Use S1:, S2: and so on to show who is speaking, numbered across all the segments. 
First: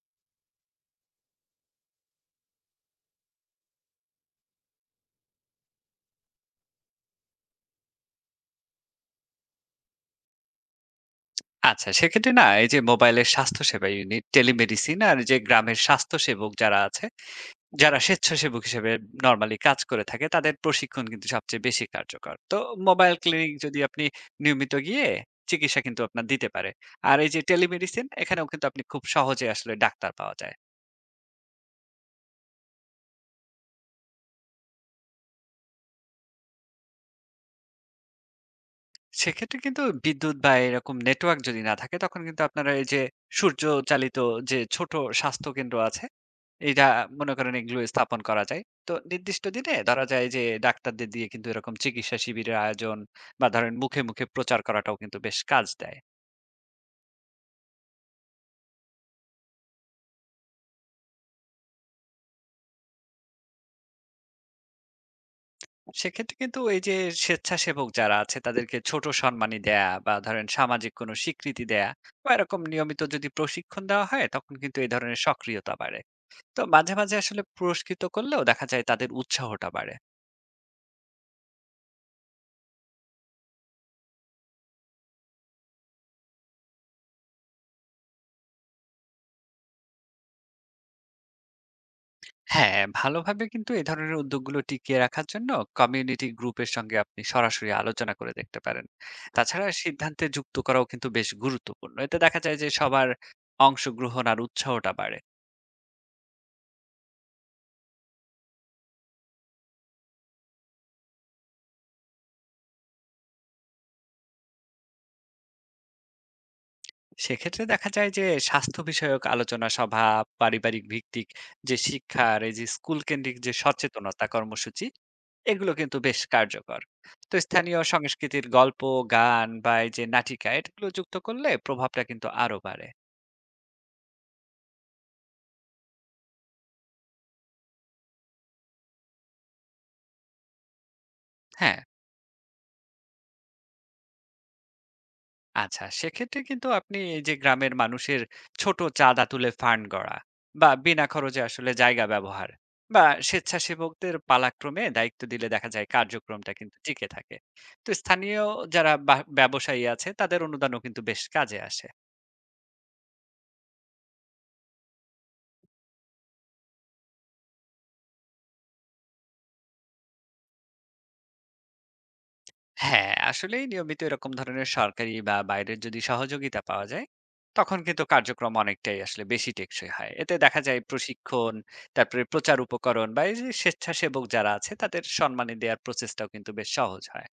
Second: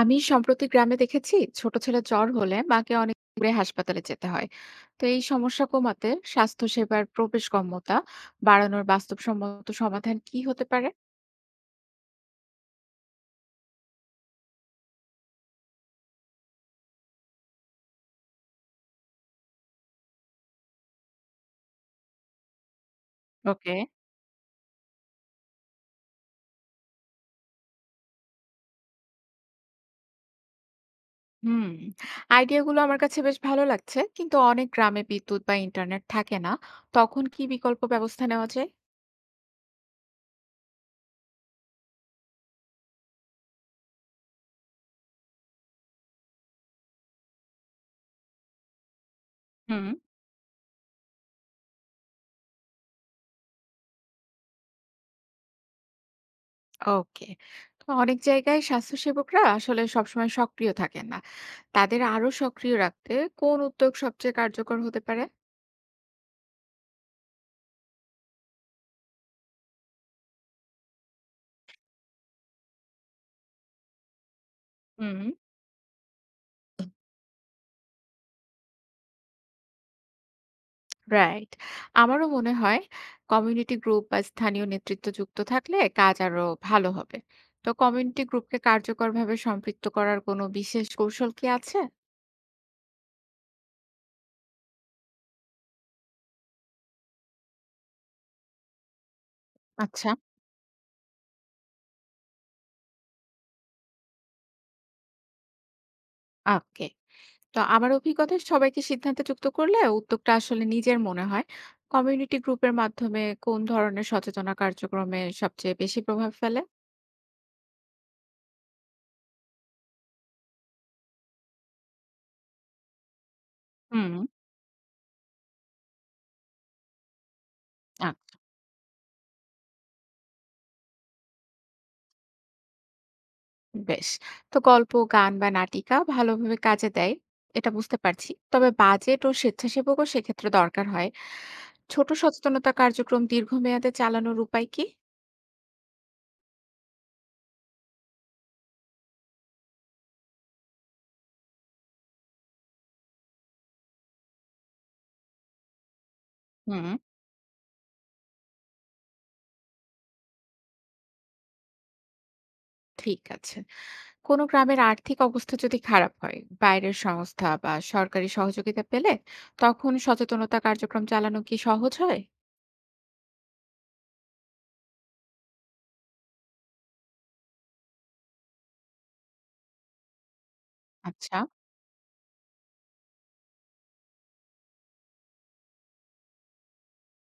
S1: আমি সম্প্রতি গ্রামে দেখেছি, ছোট ছেলে জ্বর হলে মাকে অনেক দূরে হাসপাতালে যেতে হয়। তো এই সমস্যা কমাতে স্বাস্থ্যসেবার প্রবেশগম্যতা বাড়ানোর বাস্তবসম্মত সমাধান কি হতে পারে?
S2: আচ্ছা, সেক্ষেত্রে না এই যে মোবাইলের স্বাস্থ্যসেবা ইউনিট, টেলিমেডিসিন আর যে গ্রামের স্বাস্থ্যসেবক যারা আছে, যারা স্বেচ্ছাসেবক হিসেবে নরমালি কাজ করে থাকে তাদের প্রশিক্ষণ কিন্তু সবচেয়ে বেশি কার্যকর। তো মোবাইল ক্লিনিক
S1: ওকে।
S2: যদি আপনি নিয়মিত গিয়ে চিকিৎসা কিন্তু আপনার দিতে পারে। আর এই যে টেলিমেডিসিন এখানেও কিন্তু আপনি খুব সহজে আসলে ডাক্তার পাওয়া যায়।
S1: হুম। আইডিয়াগুলো আমার কাছে বেশ ভালো লাগছে, কিন্তু অনেক গ্রামে বিদ্যুৎ বা ইন্টারনেট থাকে না। তখন কি বিকল্প ব্যবস্থা নেওয়া যায়?
S2: সেক্ষেত্রে কিন্তু বিদ্যুৎ বা এরকম নেটওয়ার্ক যদি না থাকে, তখন কিন্তু আপনারা এই যে সূর্য চালিত যে ছোট স্বাস্থ্য কেন্দ্র আছে, এইটা মনে করেন, এগুলো স্থাপন করা যায়। তো নির্দিষ্ট দিনে
S1: হুম।
S2: ধরা যায় যে ডাক্তারদের দিয়ে কিন্তু এরকম চিকিৎসা শিবিরের আয়োজন বা ধরেন মুখে, মুখে প্রচার করাটাও কিন্তু বেশ কাজ দেয়।
S1: ওকে। তো অনেক জায়গায় স্বাস্থ্যসেবকরা আসলে সবসময় সক্রিয় থাকেন না। তাদের আরো সক্রিয় রাখতে কোন উদ্যোগ সবচেয়ে কার্যকর হতে পারে?
S2: সেক্ষেত্রে কিন্তু এই যে স্বেচ্ছাসেবক যারা আছে তাদেরকে ছোট সম্মানী দেয়া বা ধরেন সামাজিক কোনো স্বীকৃতি দেয়া বা এরকম নিয়মিত যদি প্রশিক্ষণ দেওয়া হয়, তখন কিন্তু এই ধরনের
S1: হুম।
S2: সক্রিয়তা বাড়ে। তো মাঝে, মাঝে আসলে পুরস্কৃত করলেও দেখা যায় তাদের উৎসাহটা বাড়ে।
S1: রাইট। আমারও মনে হয় কমিউনিটি গ্রুপ বা স্থানীয় নেতৃত্ব যুক্ত থাকলে কাজ আরো ভালো হবে। তো কমিউনিটি গ্রুপকে কার্যকরভাবে সম্পৃক্ত করার কোনো বিশেষ কৌশল কি আছে?
S2: হ্যাঁ, ভালোভাবে কিন্তু এ ধরনের উদ্যোগগুলো টিকিয়ে রাখার জন্য কমিউনিটি গ্রুপের সঙ্গে আপনি সরাসরি আলোচনা করে দেখতে পারেন। তাছাড়া
S1: আচ্ছা।
S2: সিদ্ধান্তে যুক্ত করাও কিন্তু বেশ গুরুত্বপূর্ণ। এতে দেখা যায় যে সবার অংশগ্রহণ আর উৎসাহটা বাড়ে।
S1: ওকে। তো আমার অভিজ্ঞতায় সবাইকে সিদ্ধান্তে যুক্ত করলে উদ্যোগটা আসলে নিজের মনে হয়। কমিউনিটি গ্রুপের মাধ্যমে কোন ধরনের সচেতনা কার্যক্রমে সবচেয়ে বেশি প্রভাব ফেলে?
S2: সেক্ষেত্রে দেখা যায় যে স্বাস্থ্য বিষয়ক আলোচনা সভা, পারিবারিক ভিত্তিক যে শিক্ষা আর এই যে স্কুল কেন্দ্রিক যে
S1: হুম।
S2: সচেতনতা কর্মসূচি, এগুলো কিন্তু বেশ কার্যকর। তো স্থানীয়
S1: আচ্ছা।
S2: সংস্কৃতির গল্প, গান বা এই যে নাটিকা এগুলো যুক্ত করলে প্রভাবটা কিন্তু আরো বাড়ে।
S1: বেশ। তো গল্প, গান বা নাটিকা ভালোভাবে কাজে দেয়, এটা বুঝতে পারছি, তবে বাজেট ও স্বেচ্ছাসেবকও সেক্ষেত্রে দরকার হয়।
S2: হ্যাঁ,
S1: ছোট সচেতনতা কার্যক্রম দীর্ঘমেয়াদে চালানোর উপায় কি?
S2: আচ্ছা, সেক্ষেত্রে কিন্তু আপনি এই যে গ্রামের মানুষের ছোট চাঁদা তুলে ফান্ড গড়া বা বিনা খরচে আসলে জায়গা ব্যবহার বা স্বেচ্ছাসেবকদের পালাক্রমে দায়িত্ব দিলে দেখা যায় কার্যক্রমটা কিন্তু
S1: হুম।
S2: টিকে থাকে। তো স্থানীয় যারা ব্যবসায়ী আছে তাদের অনুদানও কিন্তু বেশ কাজে আসে।
S1: ঠিক আছে। কোনো গ্রামের আর্থিক অবস্থা যদি খারাপ হয়, বাইরের সংস্থা বা সরকারি সহযোগিতা পেলে তখন সচেতনতা কার্যক্রম চালানো কি সহজ হয়?
S2: হ্যাঁ, আসলেই নিয়মিত এরকম ধরনের সরকারি বা বাইরের যদি সহযোগিতা পাওয়া যায়, তখন কিন্তু কার্যক্রম অনেকটাই আসলে বেশি টেকসই হয়। এতে দেখা যায়
S1: আচ্ছা।
S2: প্রশিক্ষণ, তারপরে প্রচার উপকরণ বা এই যে স্বেচ্ছাসেবক যারা আছে তাদের সম্মানী দেওয়ার প্রচেষ্টাও কিন্তু বেশ সহজ হয়।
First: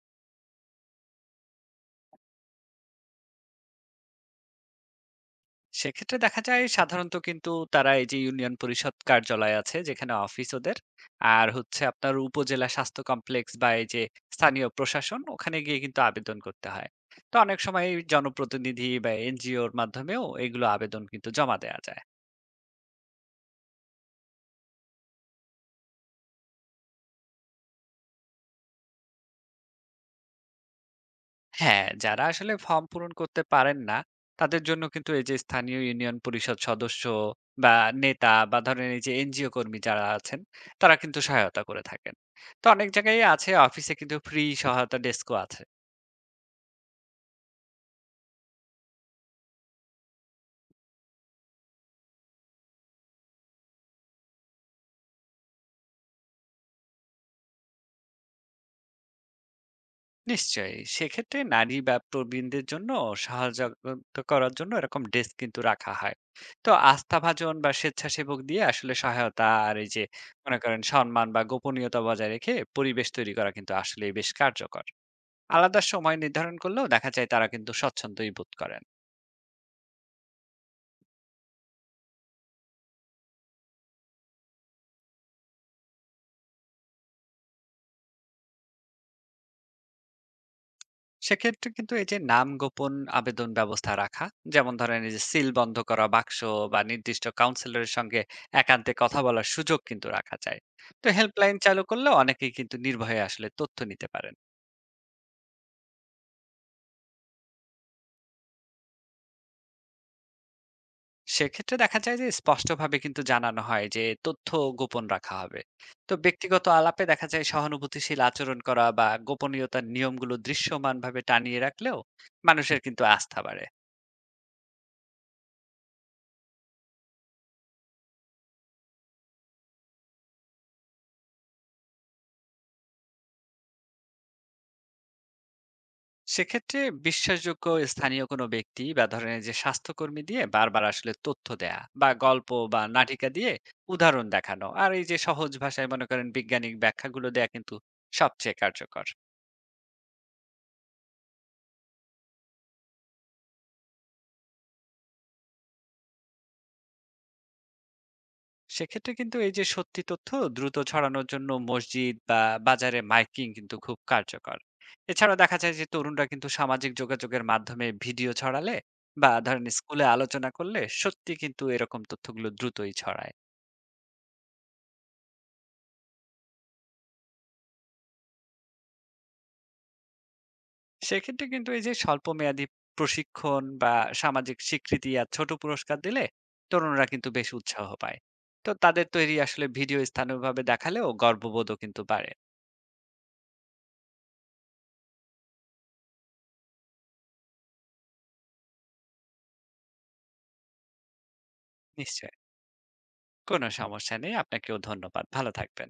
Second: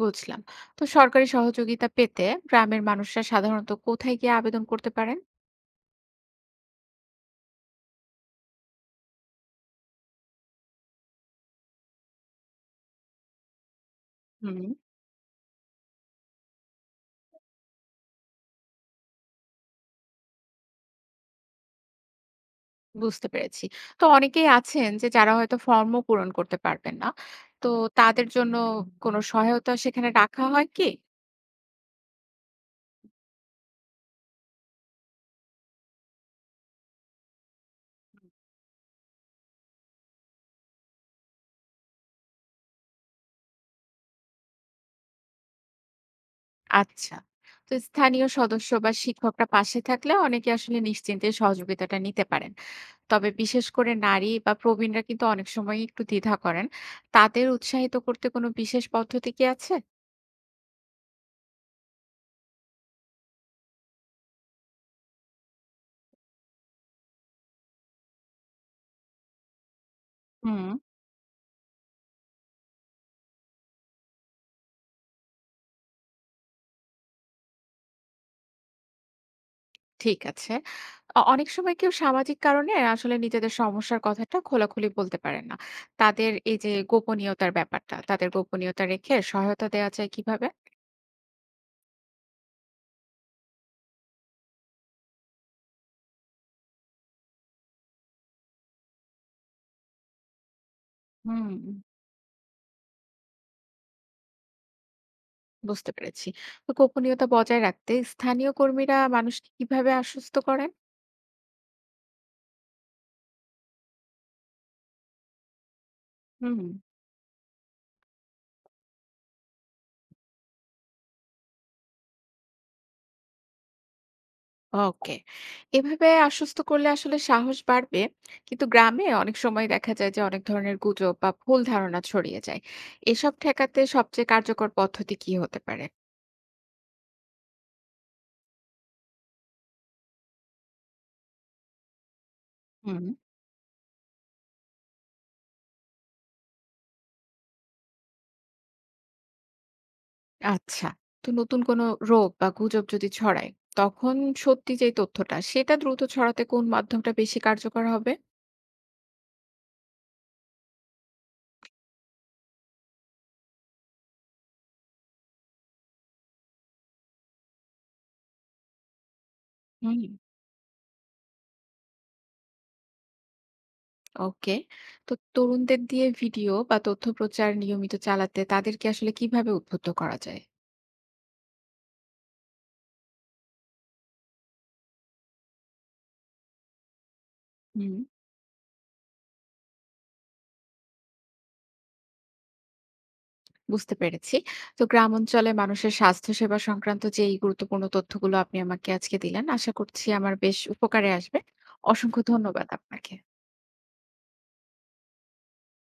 S1: বুঝলাম। তো সরকারি সহযোগিতা পেতে গ্রামের মানুষরা সাধারণত কোথায় গিয়ে আবেদন করতে পারেন?
S2: সেক্ষেত্রে দেখা যায় সাধারণত কিন্তু তারা এই যে ইউনিয়ন পরিষদ কার্যালয় আছে যেখানে অফিস ওদের, আর হচ্ছে আপনার উপজেলা স্বাস্থ্য কমপ্লেক্স বা এই যে
S1: হুম।
S2: স্থানীয় প্রশাসন, ওখানে গিয়ে কিন্তু আবেদন করতে হয়। তো অনেক সময় জনপ্রতিনিধি বা এনজিওর মাধ্যমেও এগুলো আবেদন কিন্তু জমা দেওয়া যায়।
S1: বুঝতে পেরেছি। তো অনেকেই আছেন যে যারা হয়তো ফর্মও পূরণ করতে পারবেন না। তো তাদের জন্য কোনো সহায়তা সেখানে রাখা হয় কি?
S2: হ্যাঁ, যারা আসলে ফর্ম পূরণ করতে পারেন না, তাদের জন্য কিন্তু এই যে স্থানীয় ইউনিয়ন পরিষদ সদস্য বা নেতা বা ধরেন এই যে এনজিও কর্মী যারা আছেন, তারা কিন্তু সহায়তা করে থাকেন। তো অনেক জায়গায় আছে অফিসে কিন্তু ফ্রি সহায়তা ডেস্কও আছে।
S1: আচ্ছা। তো স্থানীয় সদস্য বা শিক্ষকরা পাশে থাকলে অনেকে আসলে নিশ্চিন্তে সহযোগিতাটা নিতে পারেন। তবে বিশেষ করে নারী বা প্রবীণরা কিন্তু অনেক সময়ই একটু দ্বিধা করেন। তাদের উৎসাহিত করতে কোনো বিশেষ পদ্ধতি কি আছে?
S2: নিশ্চয়ই। সেক্ষেত্রে নারী বা প্রবীণদের জন্য সহযোগিতা করার জন্য এরকম ডেস্ক কিন্তু রাখা হয়। তো আস্থাভাজন বা স্বেচ্ছাসেবক দিয়ে আসলে সহায়তা আর এই যে মনে
S1: হুম।
S2: করেন সম্মান বা গোপনীয়তা বজায় রেখে পরিবেশ তৈরি করা কিন্তু আসলেই বেশ কার্যকর। আলাদা সময় নির্ধারণ করলেও দেখা যায় তারা কিন্তু স্বচ্ছন্দই বোধ করেন।
S1: ঠিক আছে। অনেক সময় কেউ সামাজিক কারণে আসলে নিজেদের সমস্যার কথাটা খোলাখুলি বলতে পারেন না। তাদের এই যে গোপনীয়তার ব্যাপারটা, তাদের গোপনীয়তা রেখে সহায়তা দেওয়া যায় কিভাবে?
S2: সেক্ষেত্রে কিন্তু এই যে নাম গোপন আবেদন ব্যবস্থা রাখা, যেমন ধরেন এই যে সিল বন্ধ করা বাক্স বা নির্দিষ্ট কাউন্সিলরের সঙ্গে একান্তে কথা বলার সুযোগ কিন্তু রাখা যায়। তো
S1: হুম।
S2: হেল্পলাইন চালু করলে অনেকেই কিন্তু নির্ভয়ে আসলে তথ্য নিতে পারেন।
S1: বুঝতে পেরেছি। তো গোপনীয়তা বজায় রাখতে স্থানীয় কর্মীরা মানুষকে কিভাবে আশ্বস্ত করেন?
S2: সেক্ষেত্রে দেখা যায় যে স্পষ্টভাবে কিন্তু জানানো হয় যে তথ্য গোপন রাখা হবে। তো
S1: হুম।
S2: ব্যক্তিগত আলাপে দেখা যায় সহানুভূতিশীল আচরণ করা বা গোপনীয়তার নিয়মগুলো দৃশ্যমানভাবে টানিয়ে রাখলেও মানুষের কিন্তু আস্থা বাড়ে।
S1: ওকে। এভাবে আশ্বস্ত করলে আসলে সাহস বাড়বে। কিন্তু গ্রামে অনেক সময় দেখা যায় যে অনেক ধরনের গুজব বা ভুল ধারণা ছড়িয়ে যায়। এসব ঠেকাতে সবচেয়ে কার্যকর পদ্ধতি কি হতে পারে?
S2: সেক্ষেত্রে বিশ্বাসযোগ্য স্থানীয় কোনো ব্যক্তি বা ধরেন এই যে স্বাস্থ্যকর্মী দিয়ে বারবার আসলে তথ্য দেয়া বা গল্প বা
S1: হুম।
S2: নাটিকা দিয়ে উদাহরণ দেখানো আর এই যে সহজ ভাষায় মনে করেন বৈজ্ঞানিক ব্যাখ্যাগুলো দেয়া কিন্তু সবচেয়ে কার্যকর।
S1: আচ্ছা। তো নতুন কোনো রোগ বা গুজব যদি ছড়ায়, তখন সত্যি যেই তথ্যটা সেটা দ্রুত ছড়াতে কোন মাধ্যমটা বেশি কার্যকর হবে?
S2: সেক্ষেত্রে কিন্তু এই যে সত্যি তথ্য দ্রুত ছড়ানোর জন্য মসজিদ বা বাজারে মাইকিং কিন্তু খুব কার্যকর। এছাড়া দেখা যায় যে তরুণরা কিন্তু সামাজিক যোগাযোগের মাধ্যমে ভিডিও ছড়ালে বা ধরেন স্কুলে
S1: হুম।
S2: আলোচনা করলে সত্যি কিন্তু এরকম তথ্যগুলো দ্রুতই ছড়ায়।
S1: ওকে। তো তরুণদের দিয়ে ভিডিও বা তথ্য প্রচার নিয়মিত চালাতে তাদেরকে আসলে কিভাবে উদ্বুদ্ধ করা যায়?
S2: সেক্ষেত্রে কিন্তু এই যে স্বল্পমেয়াদী প্রশিক্ষণ বা সামাজিক স্বীকৃতি আর ছোট পুরস্কার দিলে তরুণরা কিন্তু বেশ উৎসাহ
S1: হুম,
S2: পায়। তো তাদের তৈরি আসলে ভিডিও স্থানীয়ভাবে দেখালেও গর্ববোধও কিন্তু বাড়ে।
S1: বুঝতে পেরেছি। তো গ্রাম অঞ্চলে মানুষের স্বাস্থ্যসেবা সংক্রান্ত যেই গুরুত্বপূর্ণ তথ্যগুলো আপনি আমাকে আজকে দিলেন, আশা করছি আমার বেশ উপকারে আসবে। অসংখ্য
S2: নিশ্চয়,
S1: ধন্যবাদ আপনাকে।
S2: কোনো সমস্যা নেই। আপনাকেও ধন্যবাদ। ভালো থাকবেন।